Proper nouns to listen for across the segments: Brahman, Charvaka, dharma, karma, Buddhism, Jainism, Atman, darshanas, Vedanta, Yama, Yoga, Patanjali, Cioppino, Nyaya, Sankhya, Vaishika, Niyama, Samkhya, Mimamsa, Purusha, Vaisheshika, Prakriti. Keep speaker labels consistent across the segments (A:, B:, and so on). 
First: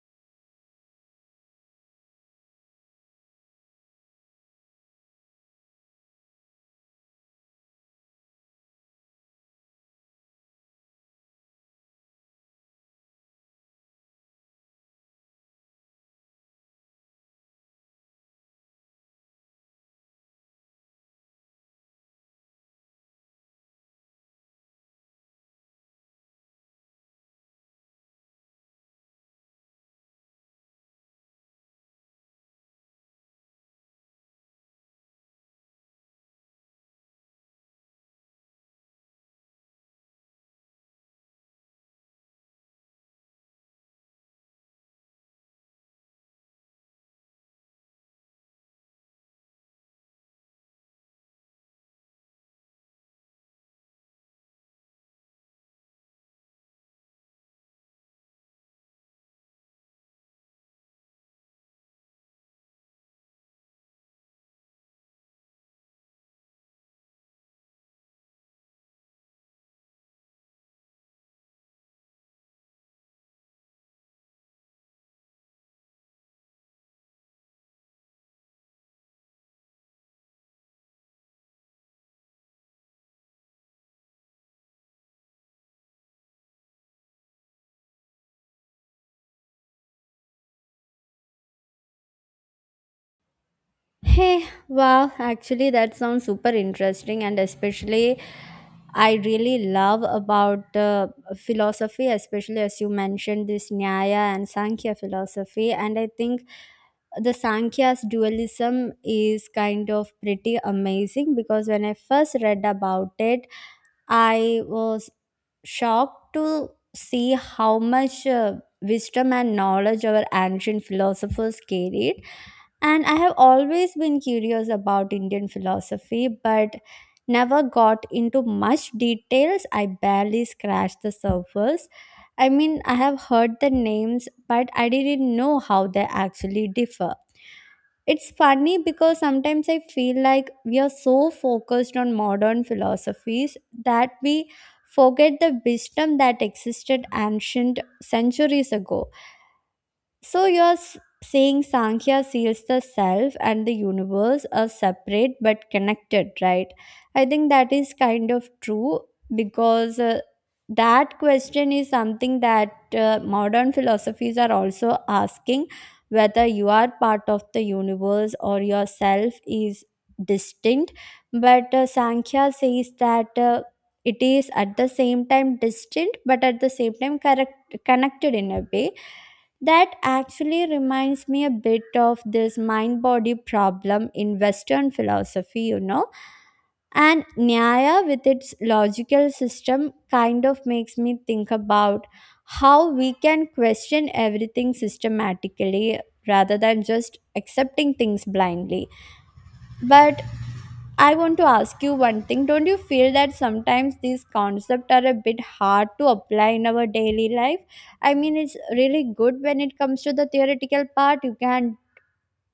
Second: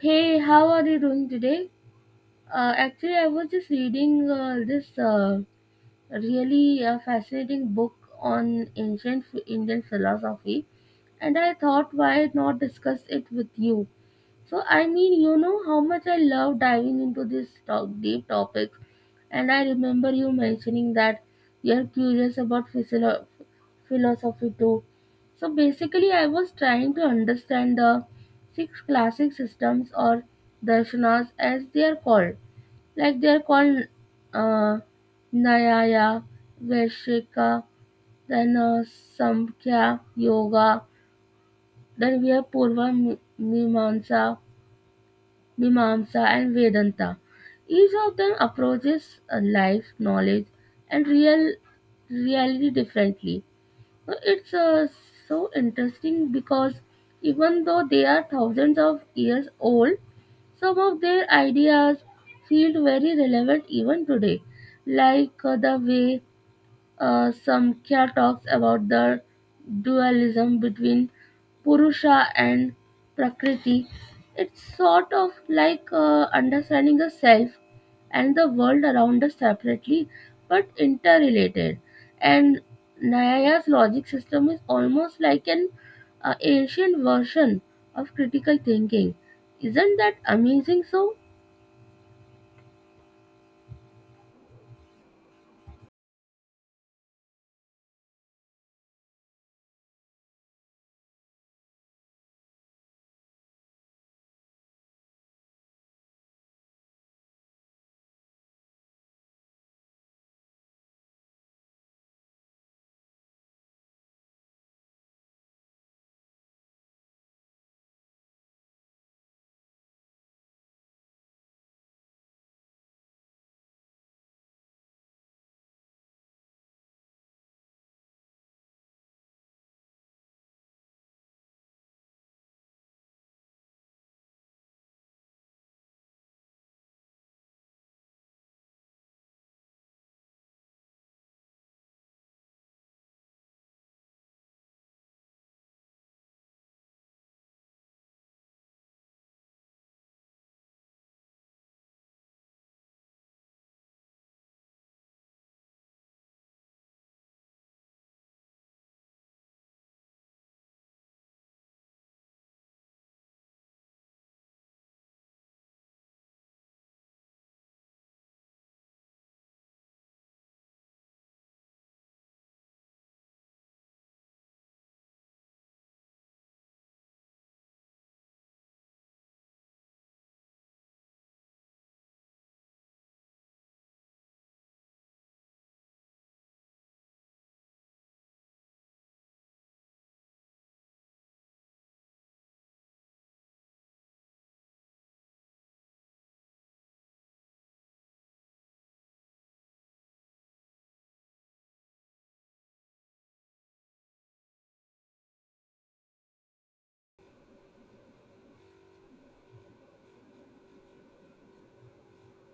A: Hey, how are you doing today? Actually, I was just reading this really fascinating book on ancient Indian philosophy, and I thought why not discuss it with you. I mean, you know how much I love diving into these deep topics, and I remember you mentioning that you're curious about philosophy too. So basically, I was trying to understand the six classic systems, or darshanas as they are called, like they are called uh, Nyaya, Vaishika, then Samkhya, Yoga, then we have Purva Mimamsa, and Vedanta. Each of them approaches life, knowledge, and reality differently. It's so interesting because even though they are thousands of years old, some of their ideas feel very relevant even today, like the way Samkhya talks about the dualism between Purusha and Prakriti. It's sort of like understanding the self and the world around us separately but interrelated. And Nyaya's logic system is almost like an ancient version of critical thinking. Isn't that amazing so?
B: Hey, wow, actually that sounds super interesting and especially I really love about philosophy, especially as you mentioned this Nyaya and Sankhya philosophy. And I think the Sankhya's dualism is kind of pretty amazing because when I first read about it, I was shocked to see how much wisdom and knowledge our ancient philosophers carried, and I have always been curious about Indian philosophy, but never got into much details. I barely scratched the surface. I mean, I have heard the names, but I didn't know how they actually differ. It's funny because sometimes I feel like we are so focused on modern philosophies that we forget the wisdom that existed ancient centuries ago. So saying Sankhya seals the self and the universe are separate but connected, right? I think that is kind of true because that question is something that modern philosophies are also asking, whether you are part of the universe or yourself is distinct. But Sankhya says that. It is at the same time distinct but at the same time correct, connected in a way that actually reminds me a bit of this mind body problem in Western philosophy, you know. And Nyaya, with its logical system, kind of makes me think about how we can question everything systematically rather than just accepting things blindly. But I want to ask you one thing. Don't you feel that sometimes these concepts are a bit hard to apply in our daily life? I mean, it's really good when it comes to the theoretical part. You can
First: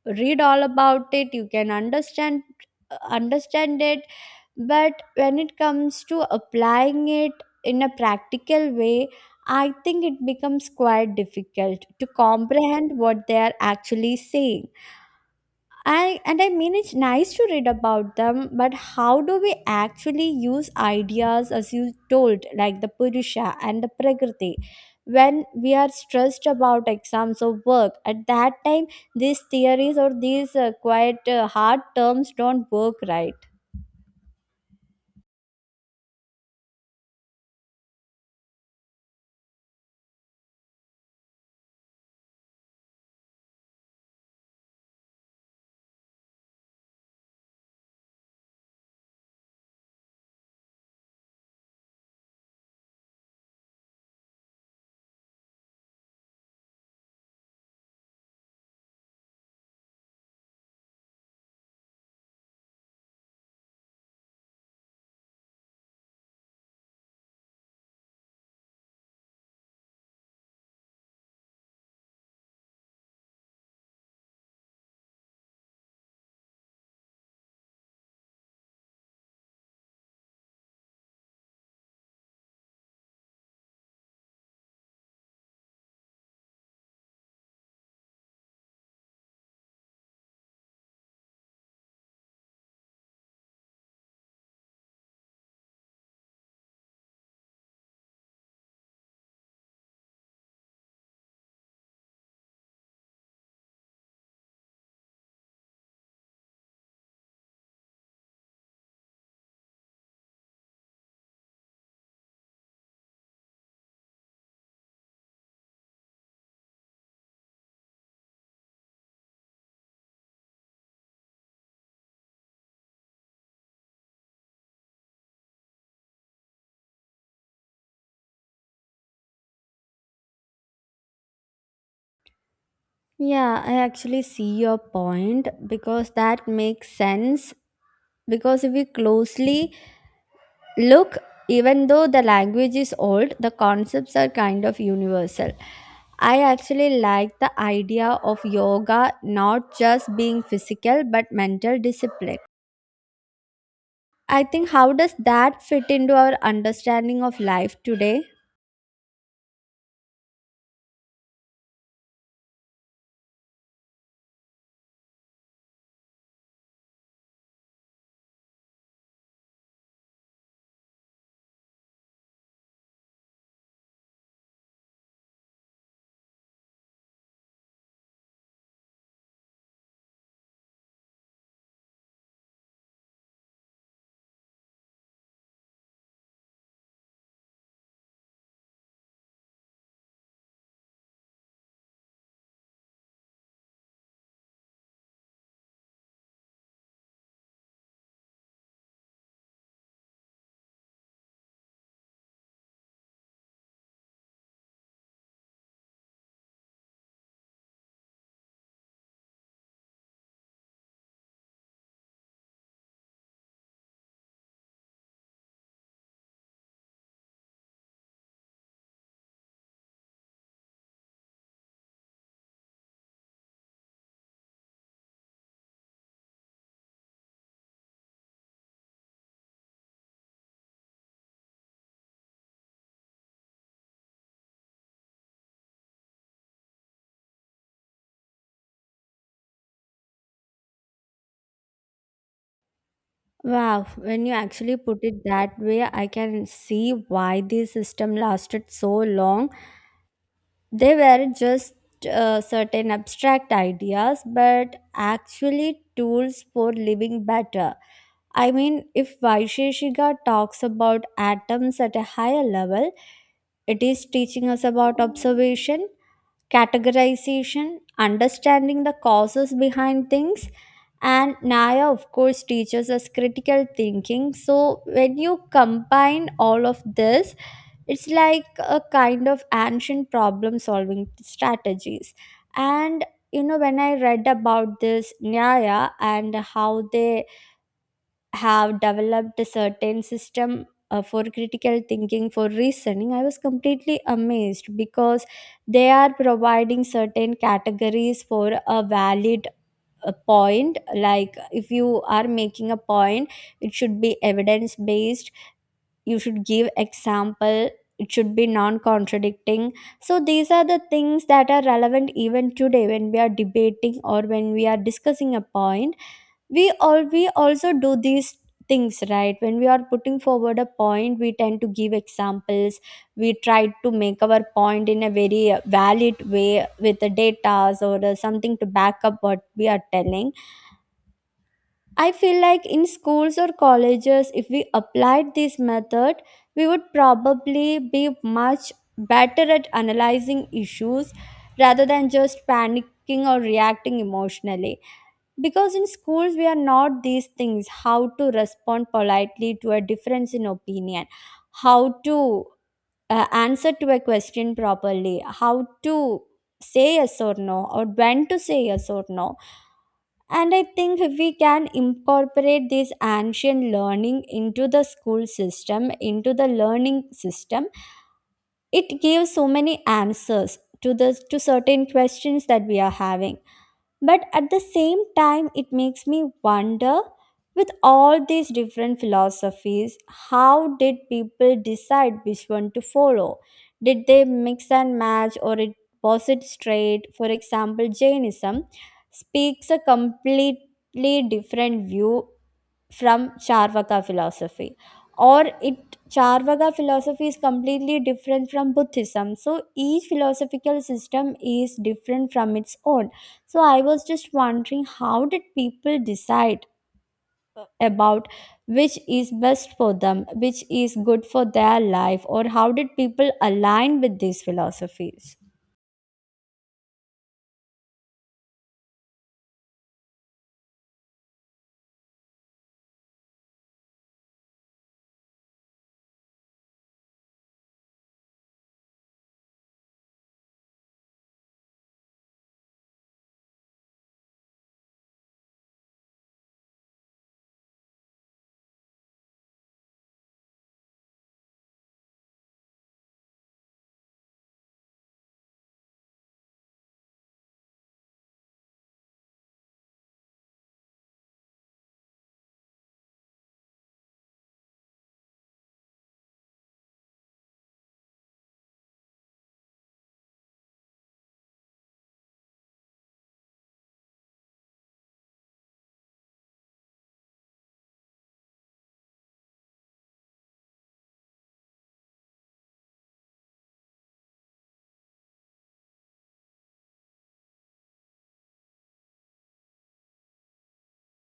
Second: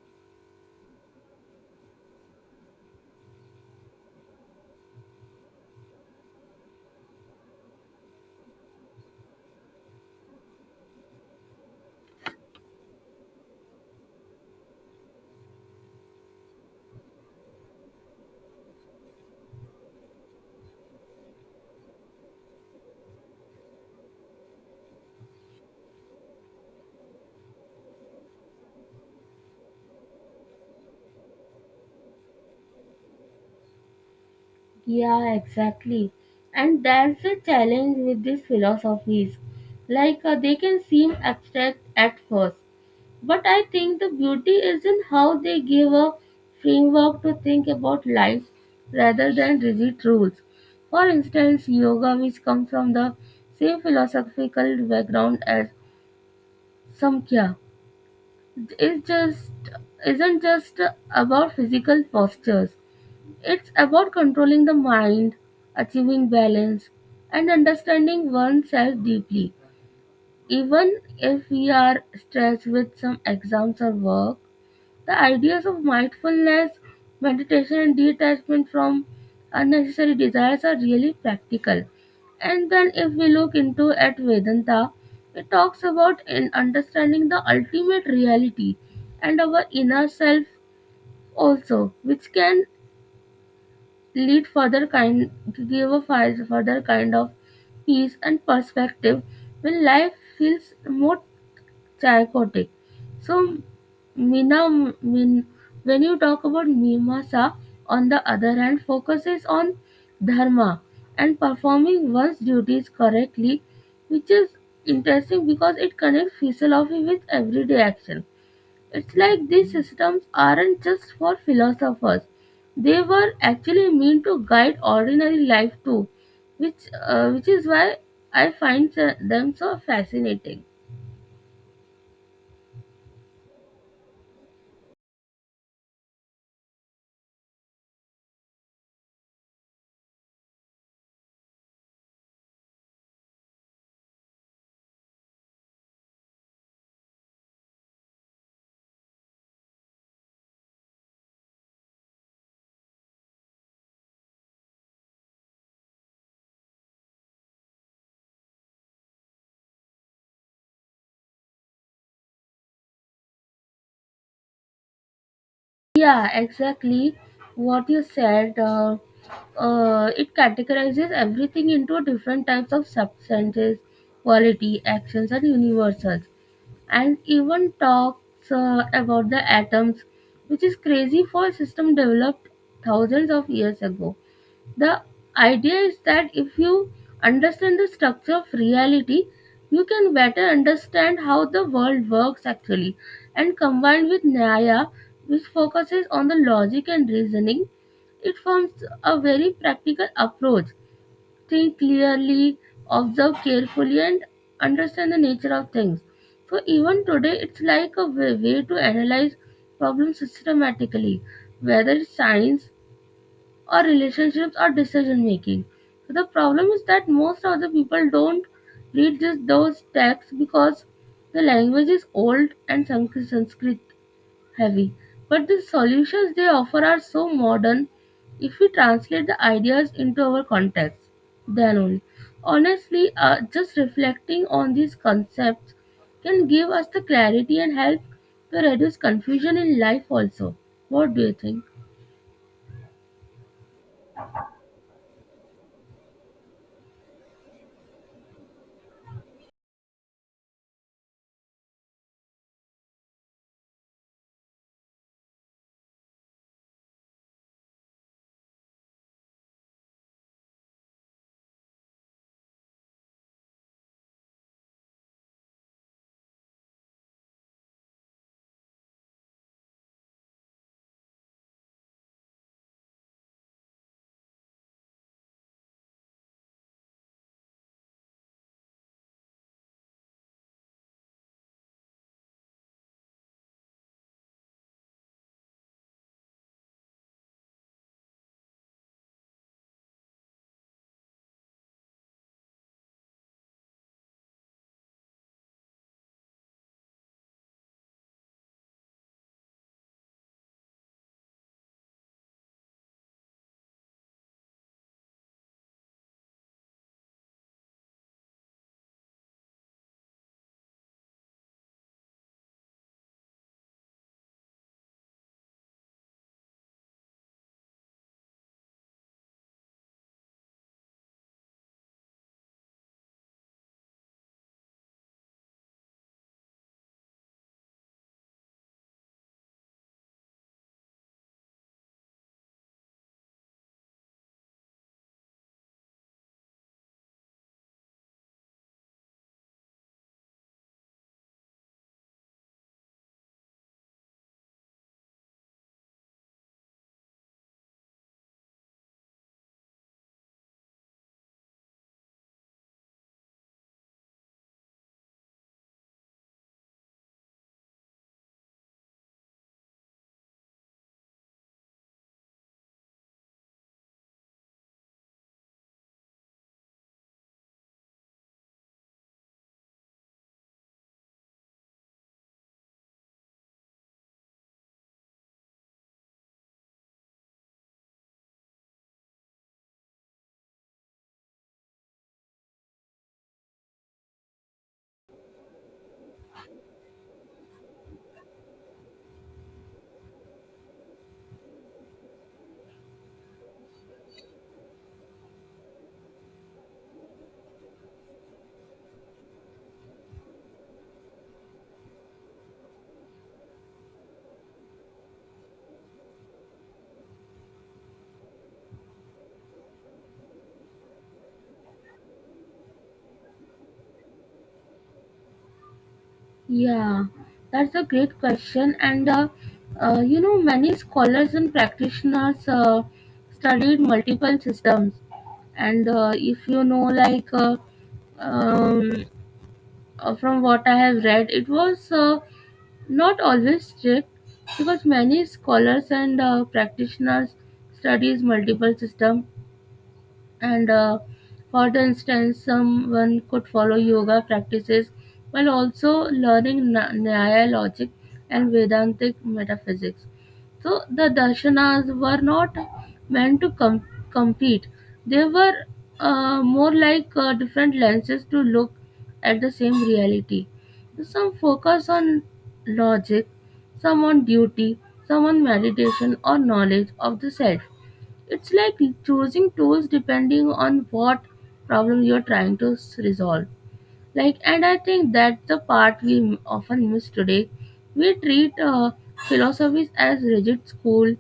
B: read all about it, you can understand it, but when it comes to applying it in a practical way, I think it becomes quite difficult to comprehend what they are actually saying. And I mean, it's nice to read about them, but how do we actually use ideas, as you told, like the Purusha and the Prakriti? When we are stressed about exams or work, at that time, these theories or these quite hard terms don't work right.
A: Yeah, exactly. And that's the challenge with these philosophies. Like they can seem abstract at first, but I think the beauty is in how they give a framework to think about life rather than rigid rules. For instance, yoga, which comes from the same philosophical background as Samkhya, is just isn't just about physical postures. It's about controlling the mind, achieving balance, and understanding oneself deeply. Even if we are stressed with some exams or work, the ideas of mindfulness, meditation, and detachment from unnecessary desires are really practical. And then, if we look into at Vedanta, it talks about in understanding the ultimate reality and our inner self also, which can lead further kind give a fi- further kind of peace and perspective when life feels more chaotic. So Mina, min, when you talk about Mimasa, on the other hand, focuses on dharma and performing one's duties correctly, which is interesting because it connects philosophy with everyday action. It's like these systems aren't just for philosophers, they were actually meant to guide ordinary life too, which is why I find them so fascinating.
B: Yeah, I actually see your point because that makes sense, because if we closely look, even though the language is old, the concepts are kind of universal. I actually like the idea of yoga not just being physical but mental discipline. I think how does that fit into our understanding of life today?
A: Yeah, exactly what you said. It categorizes everything into different types of substances, quality, actions, and universals, and even talks about the atoms, which is crazy for a system developed thousands of years ago. The idea is that if you understand the structure of reality, you can better understand how the world works actually. And combined with Nyaya, which focuses on the logic and reasoning, it forms a very practical approach: think clearly, observe carefully, and understand the nature of things. So, even today, it's like a way to analyze problems systematically, whether it's science or relationships or decision making. So, the problem is that most of the people don't read just those texts because the language is old and Sanskrit heavy. But the solutions they offer are so modern if we translate the ideas into our context, then only. Honestly, just reflecting on these concepts can give us the clarity and help to reduce confusion in life also. What do you think?
B: Wow, when you actually put it that way, I can see why this system lasted so long. They were just certain abstract ideas, but actually tools for living better. I mean, if Vaisheshika talks about atoms at a higher level, it is teaching us about observation, categorization, understanding the causes behind things. And Naya, of course, teaches us critical thinking. So, when you combine all of this, it's like a kind of ancient problem solving strategies. And, you know, when I read about this Nyaya and how they have developed a certain system for critical thinking, for reasoning, I was completely amazed because they are providing certain categories for a valid point. Like, if you are making a point, it should be evidence based, you should give example, it should be non contradicting. So these are the things that are relevant even today when we are debating or when we are discussing a point. We also do these things, right? When we are putting forward a point, we tend to give examples. We try to make our point in a very valid way with the data or something to back up what we are telling. I feel like in schools or colleges, if we applied this method, we would probably be much better at analyzing issues rather than just panicking or reacting emotionally, because in schools, we are not these things: how to respond politely to a difference in opinion, how to answer to a question properly, how to say yes or no, or when to say yes or no. And I think if we can incorporate this ancient learning into the school system, into the learning system, it gives so many answers to the to certain questions that we are having. But at the same time, it makes me wonder, with all these different philosophies, how did people decide which one to follow? Did they mix and match or it was it straight? For example, Jainism speaks a completely different view from Charvaka philosophy. Or it Charvaka philosophy is completely different from Buddhism. So each philosophical system is different from its own. So I was just wondering, how did people decide about which is best for them, which is good for their life, or how did people align with these philosophies?
A: Yeah, that's a great question. And You know, many scholars and practitioners studied multiple systems. And if you know, like um, from what I have read, it was not always strict because many scholars and practitioners studies multiple systems, and for instance someone could follow yoga practices while also learning न्याय logic and vedantic metaphysics. So the darshanas were not meant to compete. They were more like different lenses to look at the same reality. Some focus on logic, some on duty, some on meditation or knowledge of the self. It's like choosing tools depending on what problem you're trying to resolve. And I think that's the part we often miss today. We treat philosophies as rigid school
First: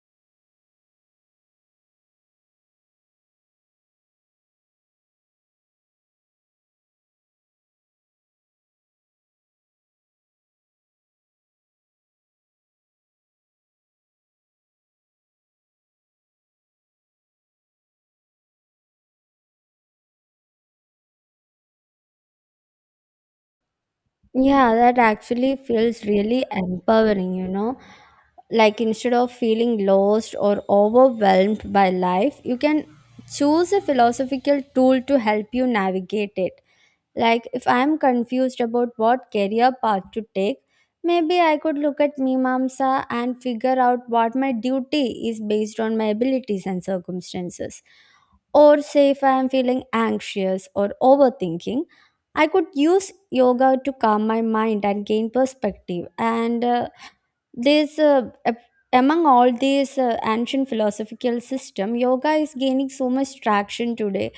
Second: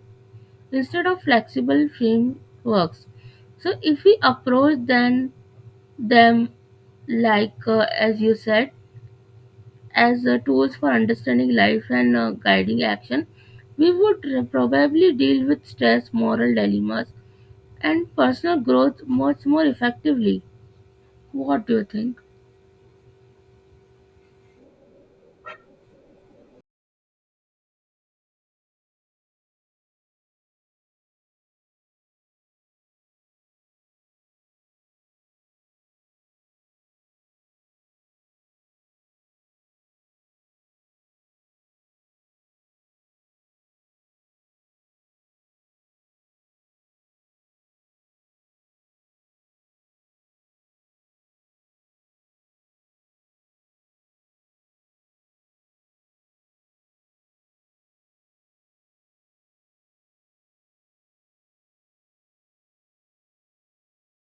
A: instead of flexible frameworks. So, if we approach then them like as you said, as tools for understanding life and guiding action, we would probably deal with stress, moral dilemmas, and personal growth much more effectively. What do you think?
B: Yeah, that actually feels really empowering, you know. Like, instead of feeling lost or overwhelmed by life, you can choose a philosophical tool to help you navigate it. Like, if I'm confused about what career path to take, maybe I could look at Mimamsa and figure out what my duty is based on my abilities and circumstances. Or say if I am feeling anxious or overthinking, I could use yoga to calm my mind and gain perspective. And this, uh, ap- among all these ancient philosophical system, yoga is gaining so much traction today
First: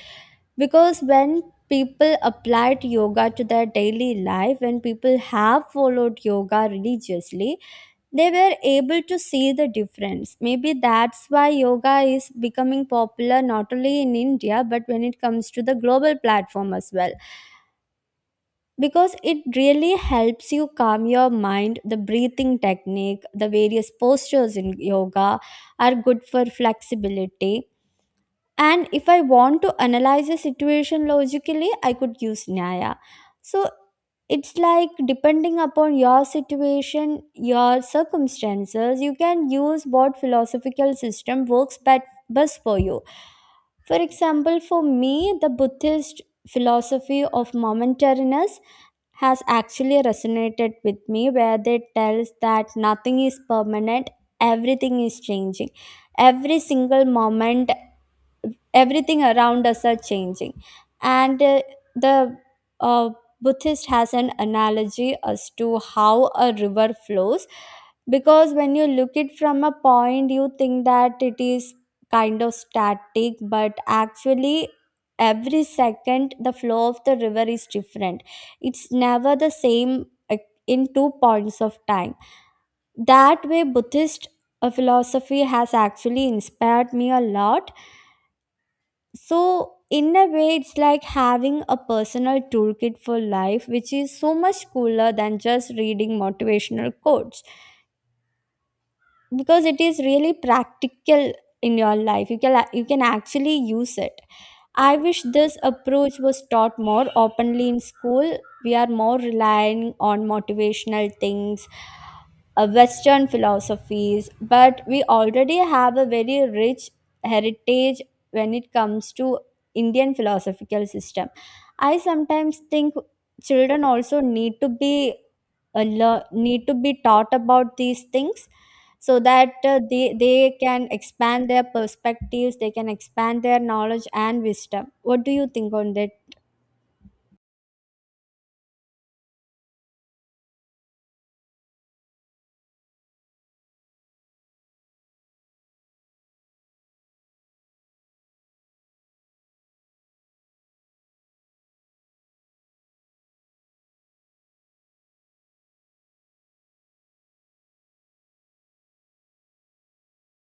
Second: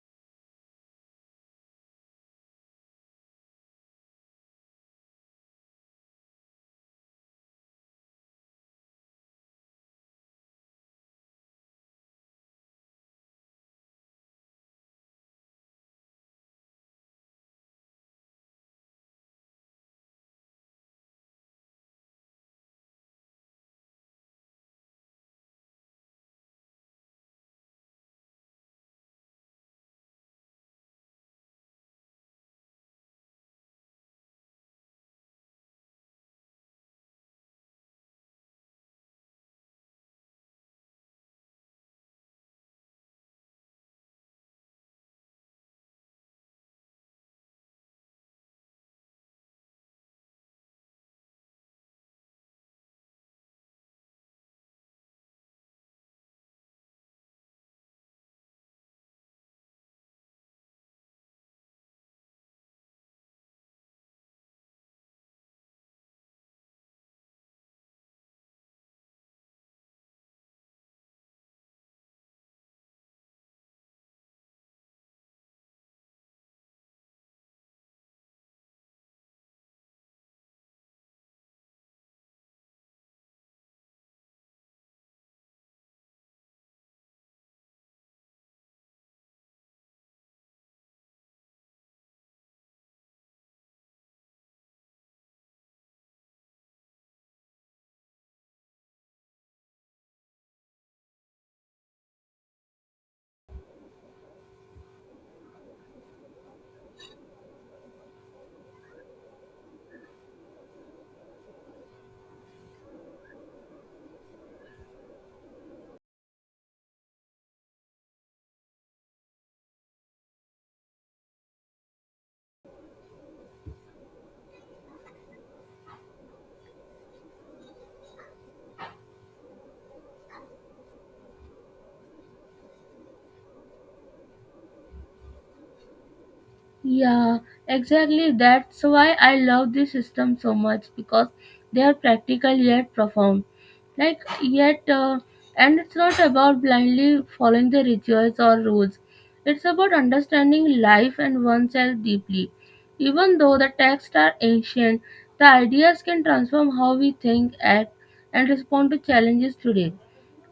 B: because when people applied yoga to their daily life, when people have followed yoga religiously, they were able to see the difference. Maybe that's why yoga is becoming popular not only in India but when it comes to the global platform as well, because it really helps you calm your mind. The breathing technique, the various postures in yoga are good for flexibility. And if I want to analyze a situation logically, I could use Nyaya. So it's like, depending upon your situation, your circumstances, you can use what philosophical system works best for you. For example, for me, the Buddhist philosophy of momentariness has actually resonated with me, where they tells that nothing is permanent, everything is changing, every single moment, everything around us are changing. And the uh, Buddhist has an analogy as to how a river flows, because when you look it from a point, you think that it is kind of static, but actually every second the flow of the river is different. It's never the same in 2 points of time. That way, Buddhist philosophy has actually inspired me a lot. So, in a way, it's like having a personal toolkit for life, which is so much cooler than just reading motivational quotes, because it is really practical in your life. You can actually use it. I wish this approach was taught more openly in school. We are more relying on motivational things, Western philosophies, but we already have a very rich heritage when it comes to Indian philosophical system. I sometimes think children also need to be need to be taught about these things, so that they can expand their perspectives, they can expand their knowledge and wisdom. What do you think on that?
A: Yeah, exactly. That's why I love this system so much because they are practical yet profound. Like, yet, uh, and it's not about blindly following the rituals or rules, it's about understanding life and oneself deeply. Even though the texts are ancient, the ideas can transform how we think, act, and respond to challenges today.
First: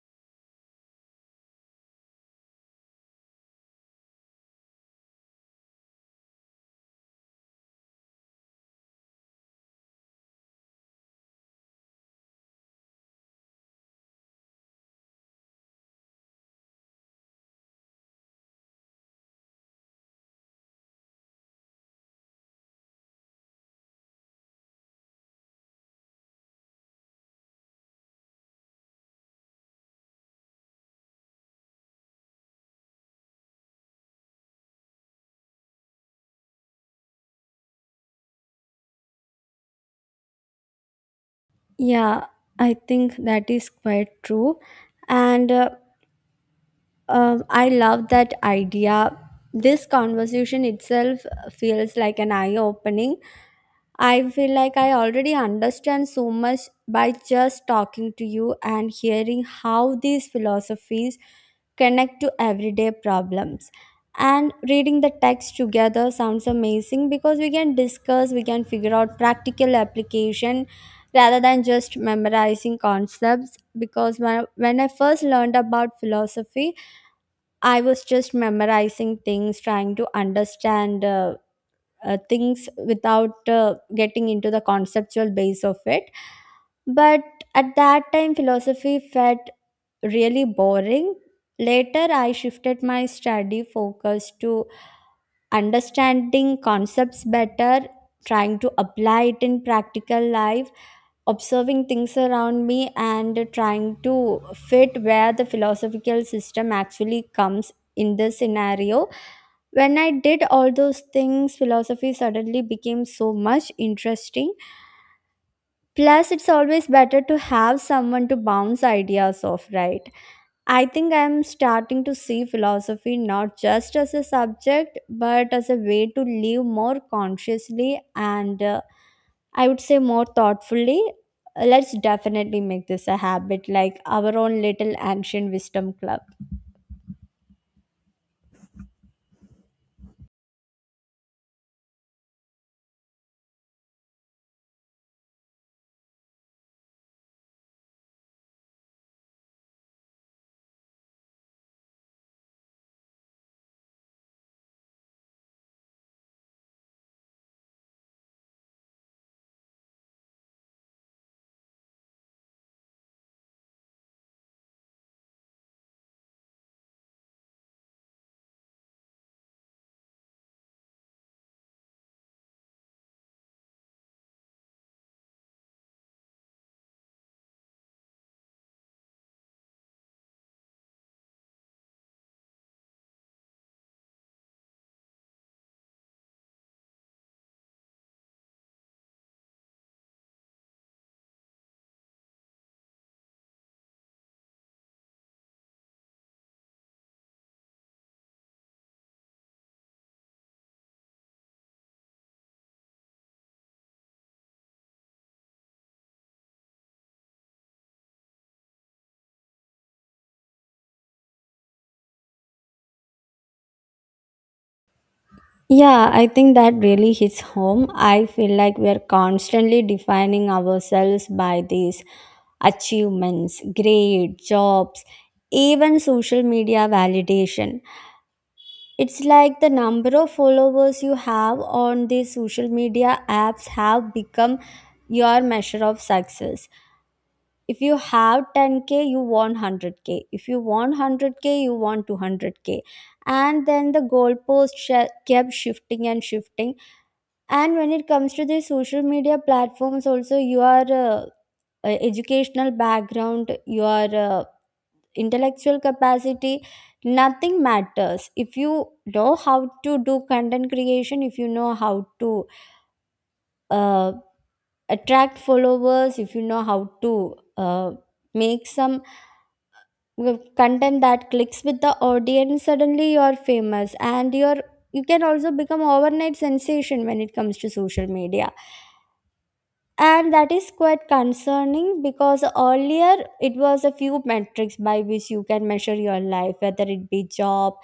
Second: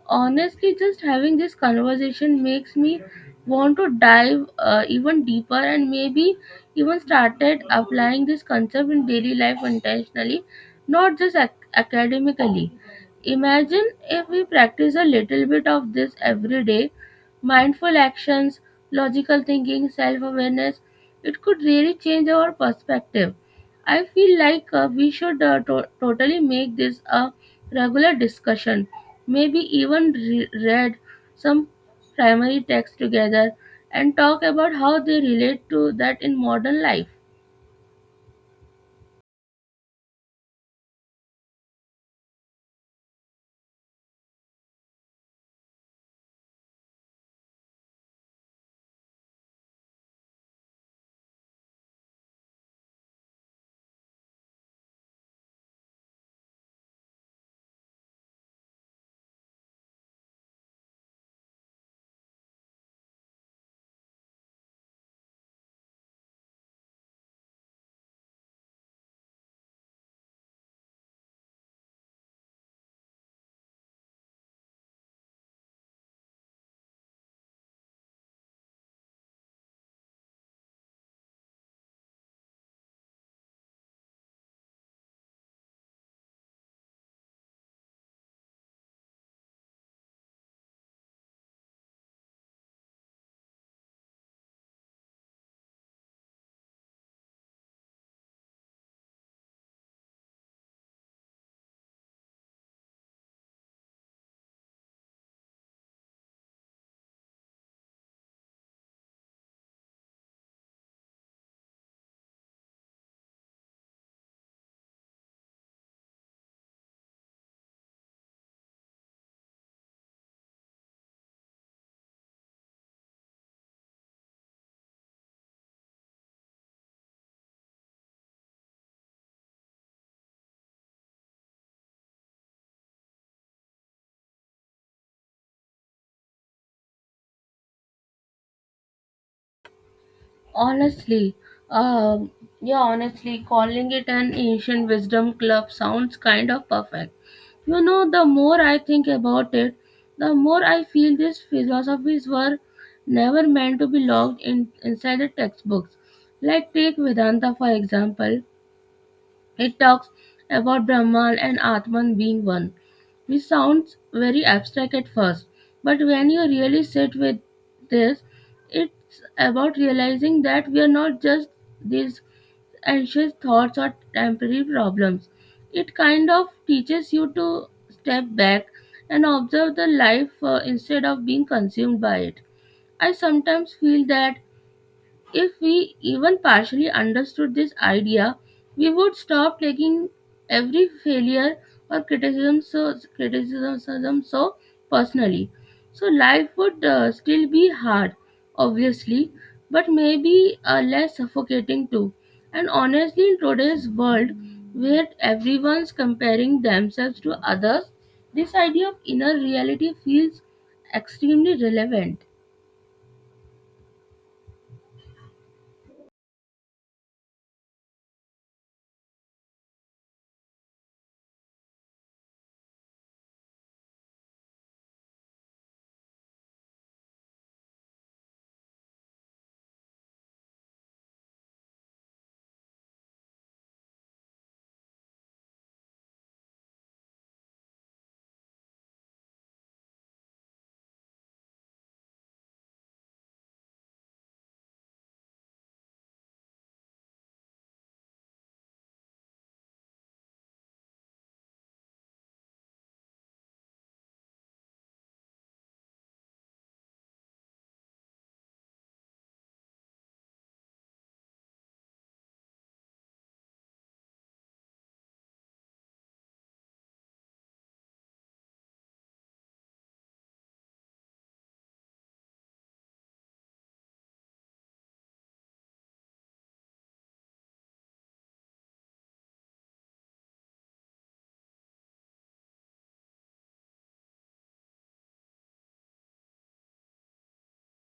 A: Honestly, just having this conversation makes me want to dive even deeper and maybe even started applying this concept in daily life intentionally, not just academically. Imagine if we practice a little bit of this every day: mindful actions, logical thinking, self awareness. It could really change our perspective. I feel like we should totally make this a regular discussion, maybe even read some primary texts together and talk about how they relate to that in modern life.
B: Yeah, I think that is quite true. And I love that idea. This conversation itself feels like an eye opening. I feel like I already understand so much by just talking to you and hearing how these philosophies connect to everyday problems. And reading the text together sounds amazing because we can discuss, we can figure out practical application rather than just memorizing concepts. Because when I first learned about philosophy, I was just memorizing things, trying to understand. Things without getting into the conceptual base of it. But at that time philosophy felt really boring. Later I shifted my study focus to understanding concepts better, trying to apply it in practical life, observing things around me and trying to fit where the philosophical system actually comes in this scenario. When I did all those things, philosophy suddenly became so much interesting. Plus, it's always better to have someone to bounce ideas off, right? I think I'm starting to see philosophy not just as a subject, but as a way to live more consciously and, I would say, more thoughtfully. Let's definitely make this a habit, like our own little ancient wisdom club.
A: Honestly, um, yeah, honestly, calling it an ancient wisdom club sounds kind of perfect. You know, the more I think about it, the more I feel these philosophies were never meant to be logged in inside the textbooks. Like take Vedanta for example. It talks about Brahman and Atman being one, which sounds very abstract at first, but when you really sit with this, it's about realizing that we are not just these anxious thoughts or temporary problems. It kind of teaches you to step back and observe the life instead of being consumed by it. I sometimes feel that if we even partially understood this idea, we would stop taking every failure or criticism so personally. So life would still be hard, obviously, but maybe less suffocating too. And honestly, in today's world, where everyone's comparing themselves to others, this idea of inner reality feels extremely relevant.
B: Yeah, I think that really hits home. I feel like we are constantly defining ourselves by these achievements, grade, jobs, even social media validation. It's like the number of followers you have on these social media apps have become your measure of success. If you have 10K, you want 100K. If you want 100K, you want 200K. And then the kept shifting and shifting. And when it comes to the social media platforms also, your educational background, your intellectual capacity, nothing matters. If you know how to do content creation, if you know how to uh, attract followers, if you know how to make some content that clicks with the audience, suddenly you're famous and you can also become overnight sensation when it comes to social media. And that is quite concerning, because earlier it was a few metrics by which you can measure your life, whether it be job,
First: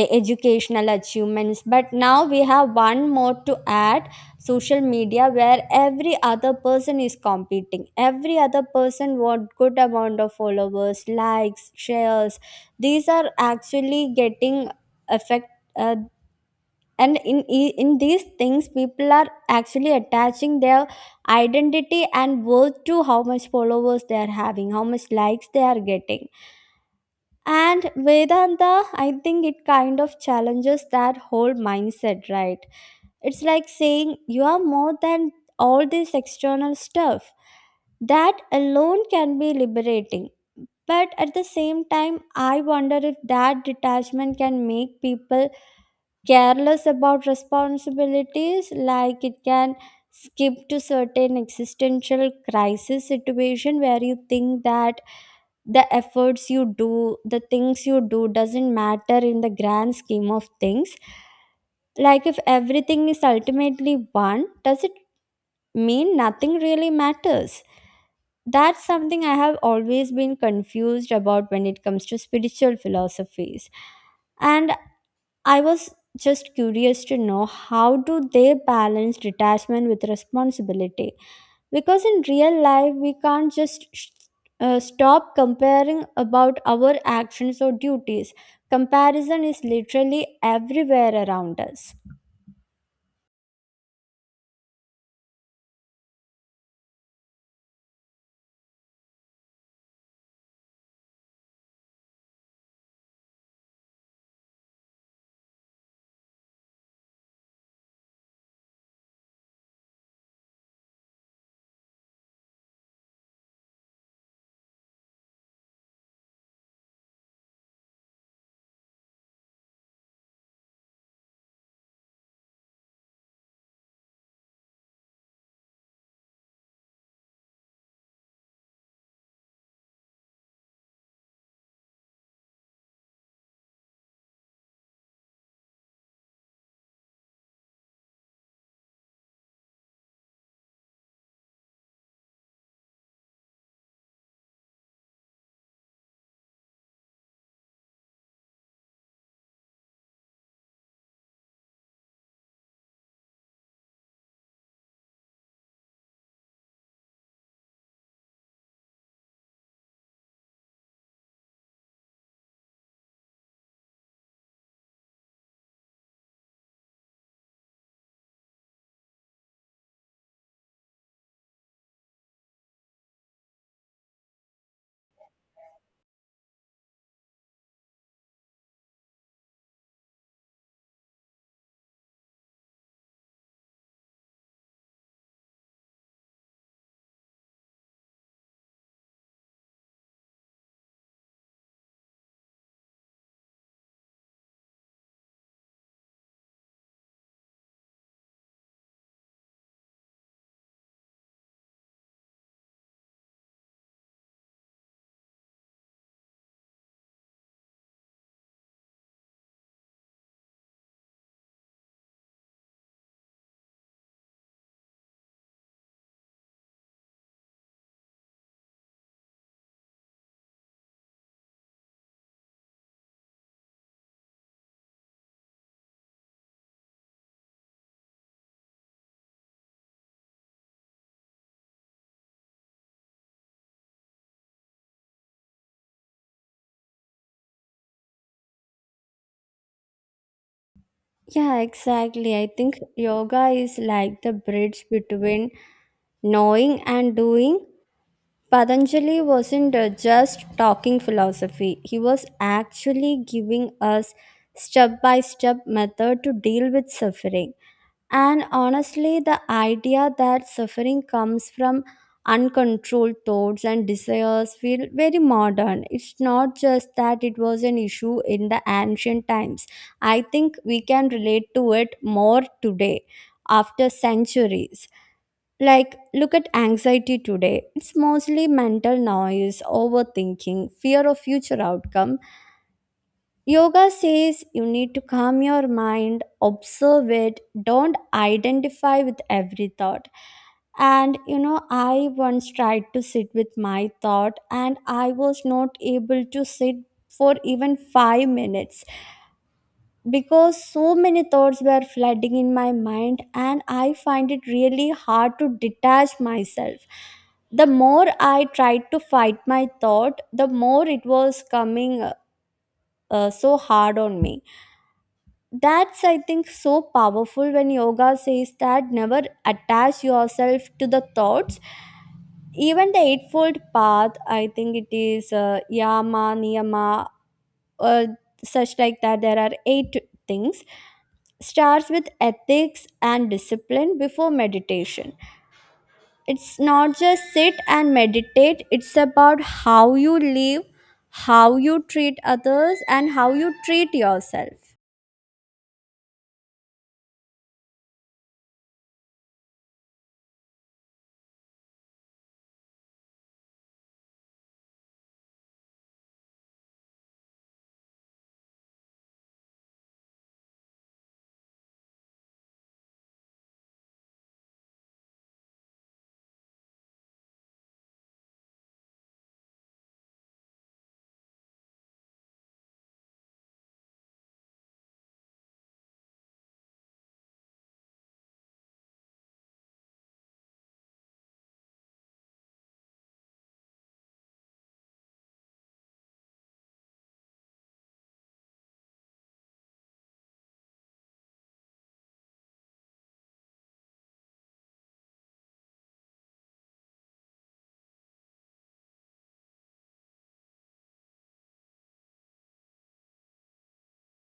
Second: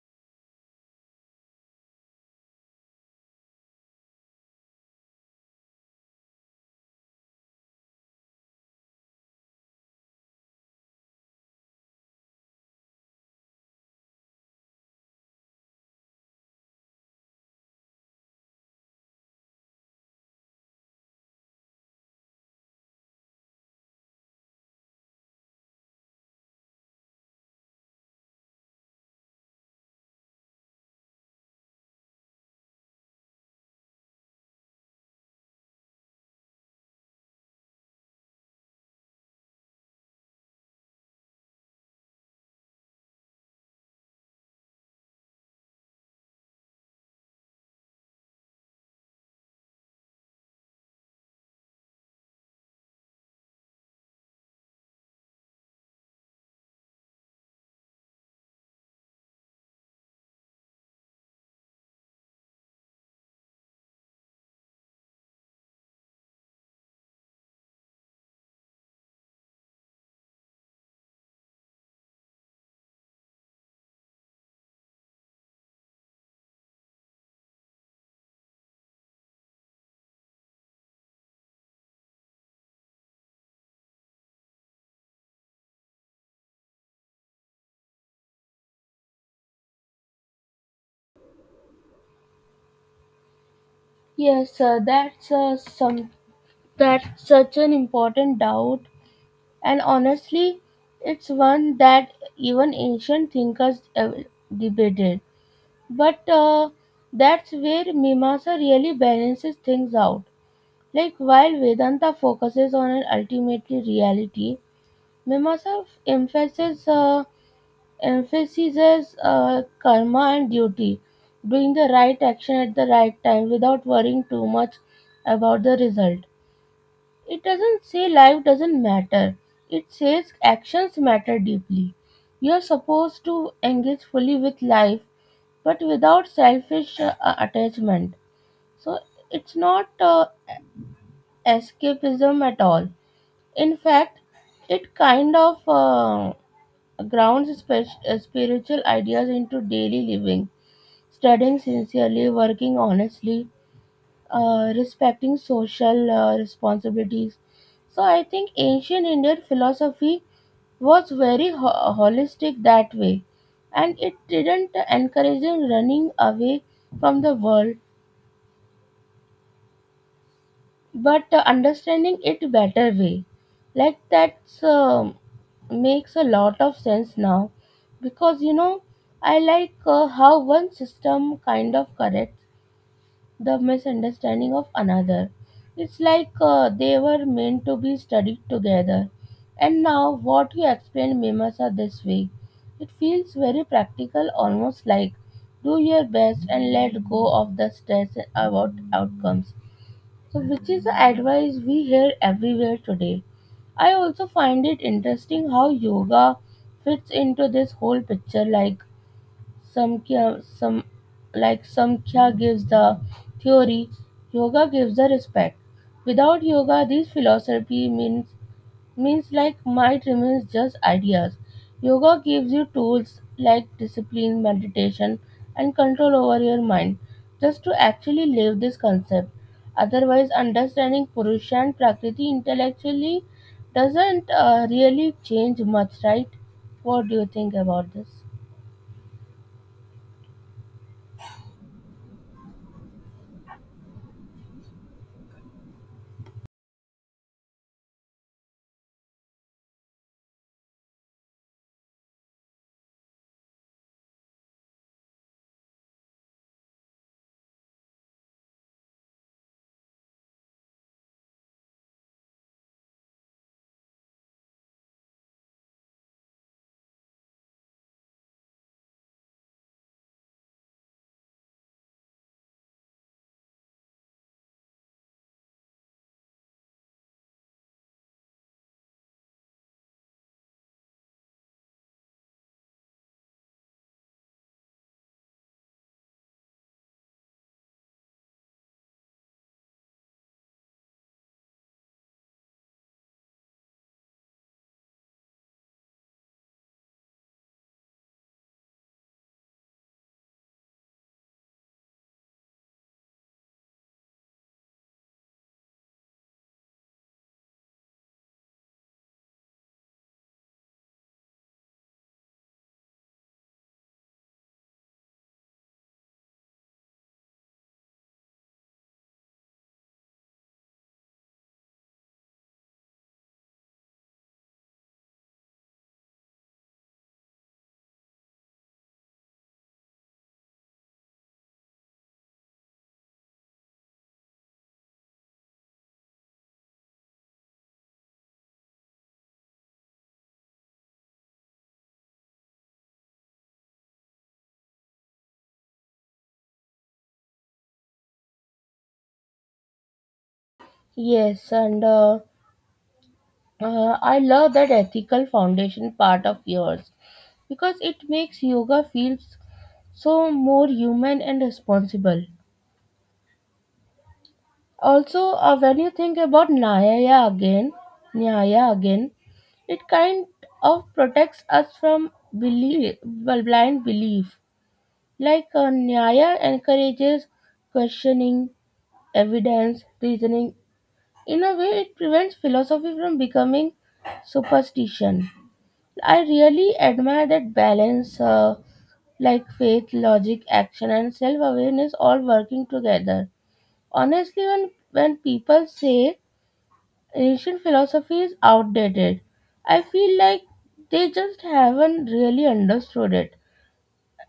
B: educational achievements, but now we have one more to add: social media, where every other person is competing, every other person want good amount of followers, likes, shares. These are actually getting affect, uh, and in these things people are actually attaching their identity and worth to how much followers they are having, how much likes they are getting. And Vedanta, I think it kind of challenges that whole mindset, right? It's like saying you are more than all this external stuff. That alone can be liberating, but at the same time, I wonder if that detachment can make people careless about responsibilities. Like, it can skip to certain existential crisis situation where you think that the efforts you do, the things you do, doesn't matter in the grand scheme of things. Like, if everything is ultimately one, does it mean nothing really matters? That's something I have always been confused about when it comes to spiritual philosophies. And I was just curious to know, how do they balance detachment with responsibility? Because in real life, we can't just stop comparing about our actions or duties. Comparison is literally everywhere around us.
A: Yes, uh, that's uh, some That's such an important doubt, and honestly, it's one that even ancient thinkers debated. But that's where Mimamsa really balances things out. Like while Vedanta focuses on an ultimately reality, Mimamsa emphasizes karma and duty, doing the right action at the right time without worrying too much about the result. It doesn't say life doesn't matter. It says actions matter deeply. You're supposed to engage fully with life, but without selfish attachment. So it's not escapism at all. In fact, it kind of grounds spiritual ideas into daily living, studying sincerely, working honestly, respecting social responsibilities. So I think ancient Indian philosophy was very holistic that way, and it didn't encourage running away from the world, but understanding it better way. Like that's makes a lot of sense now, because you know I like how one system kind of correct the misunderstanding of another. It's like they were meant to be studied together. And now, what you explained, Mimasa, this week, it feels very practical, almost like do your best and let go of the stress about outcomes. So, which is the advice we hear everywhere today. I also find it interesting how yoga fits into this whole picture. Like Samkhya, some like Samkhya gives the theory, yoga gives the respect. Without yoga, this philosophy means means like might remains just ideas. Yoga gives you tools like discipline, meditation, and control over your mind, just to actually live this concept. Otherwise, understanding Purusha and Prakriti intellectually doesn't really change much, right? What do you think about this?
B: Yeah, exactly. I think yoga is like the bridge between knowing and doing. Patanjali wasn't just talking philosophy, he was actually giving us step by step method to deal with suffering. And honestly, the idea that suffering comes from uncontrolled thoughts and desires feel very modern. It's not just that it was an issue in the ancient times. I think we can relate to it more today, after centuries. Like, look at anxiety today. It's mostly mental noise, overthinking, fear of future outcome. Yoga says you need to calm your mind, observe it, don't identify with every thought. And you know, I once tried to sit with my thought, and I was not able to sit for even 5 minutes, because so many thoughts were flooding in my mind, and I find it really hard to detach myself. The more I tried to fight my thought, the more it was coming so hard on me. That's, I think, so powerful when yoga says that never attach yourself to the thoughts. Even the eightfold path, I think it is yama niyama, uh, such like that, there are eight things. Starts with ethics and discipline before meditation. It's not just sit and meditate, it's about how you live, how you treat others, and how you treat yourself.
A: Yes, and I love that ethical foundation part of yours because it makes yoga feel so more human and responsible. Also, when you think about Nyaya again, it kind of protects us from blind belief. Like Nyaya encourages questioning, evidence, reasoning. In a way, it prevents philosophy from becoming superstition. I really admire that balance, like faith, logic, action, and self awareness all working together. Honestly, when people say ancient philosophy is outdated, I feel like they just haven't really understood it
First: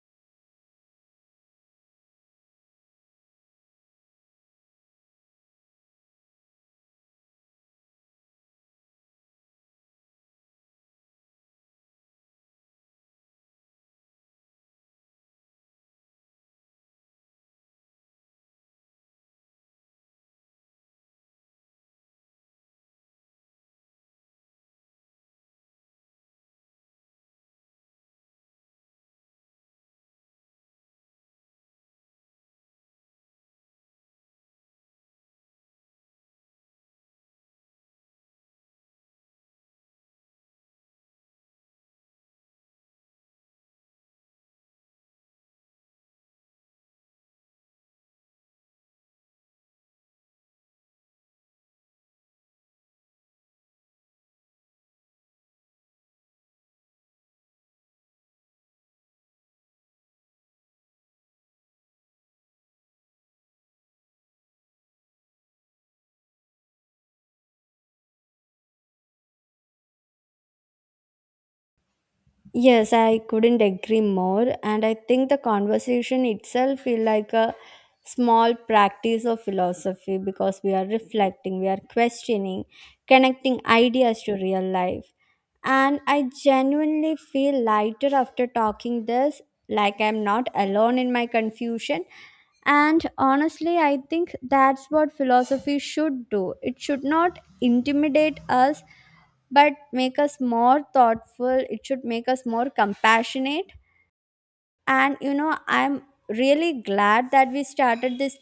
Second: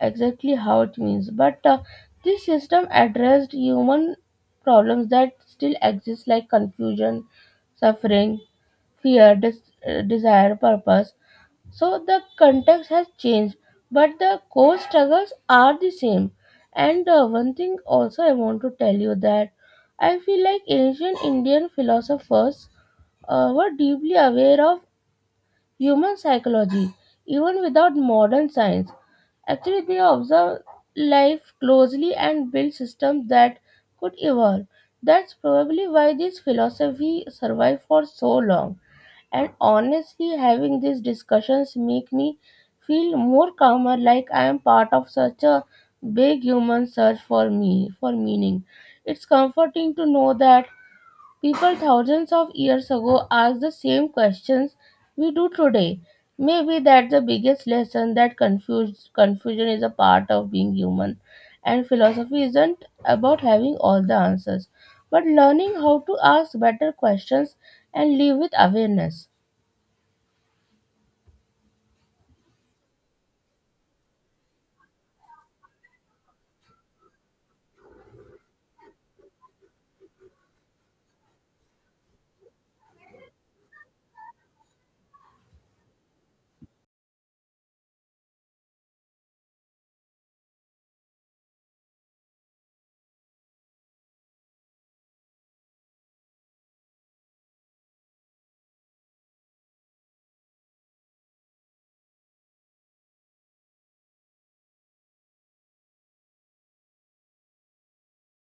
A: exactly how it means. But this system addressed human problems that still exist, like confusion, suffering, fear, desire, purpose. So the context has changed, but the core struggles are the same. And one thing also I want to tell you that I feel like ancient Indian philosophers were deeply aware of human psychology, even without modern science. Actually, they observed life closely and built systems that could evolve. That's probably why this philosophy survived for so long. And honestly, having these discussions make me feel more calmer, like I am part of such a big human search for me for meaning. It's comforting to know that people thousands of years ago asked the same questions we do today. Maybe that's the biggest lesson, that confusion is a part of being human, and philosophy isn't about having all the answers, but learning how to ask better questions and live with awareness.
B: Yes, I couldn't agree more. And I think the conversation itself feel like a small practice of philosophy, because we are reflecting, we are questioning, connecting ideas to real life. And I genuinely feel lighter after talking this, like I'm not alone in my confusion. And honestly, I think that's what philosophy should do. It should not intimidate us, but make us more thoughtful, it should make us more compassionate. And you know, I'm really glad that we started this,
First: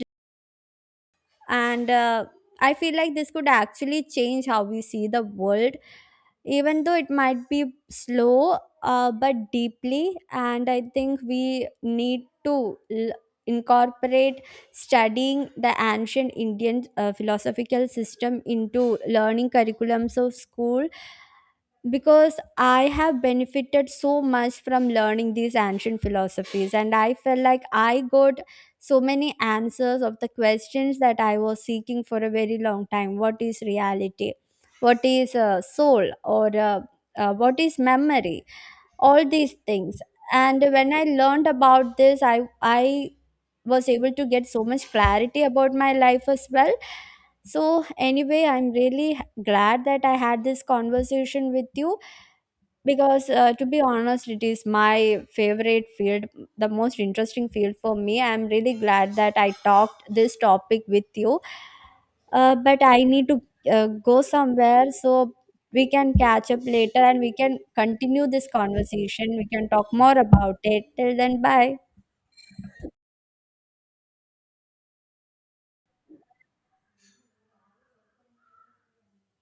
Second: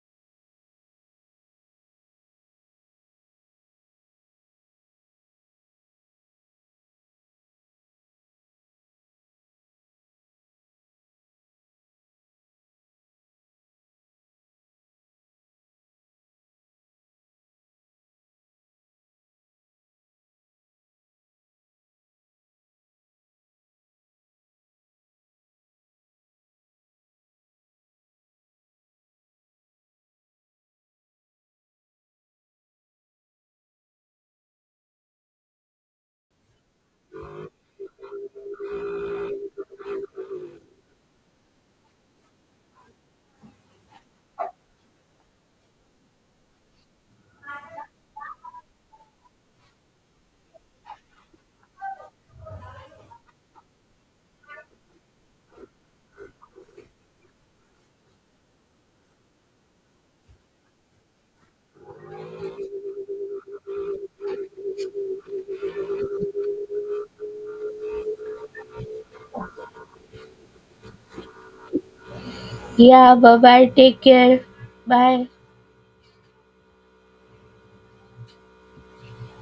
B: and I feel like this could actually change how we see the world, even though it might be slow, but deeply. And I think we need to incorporate studying the ancient Indian philosophical system into learning curriculums of school, because I have benefited so much from learning these ancient philosophies, and I felt like I got so many answers of the questions that I was seeking for a very long time. What is reality? What is soul? Or what is memory? All these things. And when I learned about this, I was able to get so much clarity about my life as well. So anyway, I'm really glad that I had this conversation with you, because to be honest, it is my favorite field, the most interesting field for me. I'm really glad that I talked this topic with you. But I need to go somewhere, so we can catch up later and we can continue this conversation. We can talk more about it. Till then, bye.
A: Yeah, bye bye. Take care. Bye.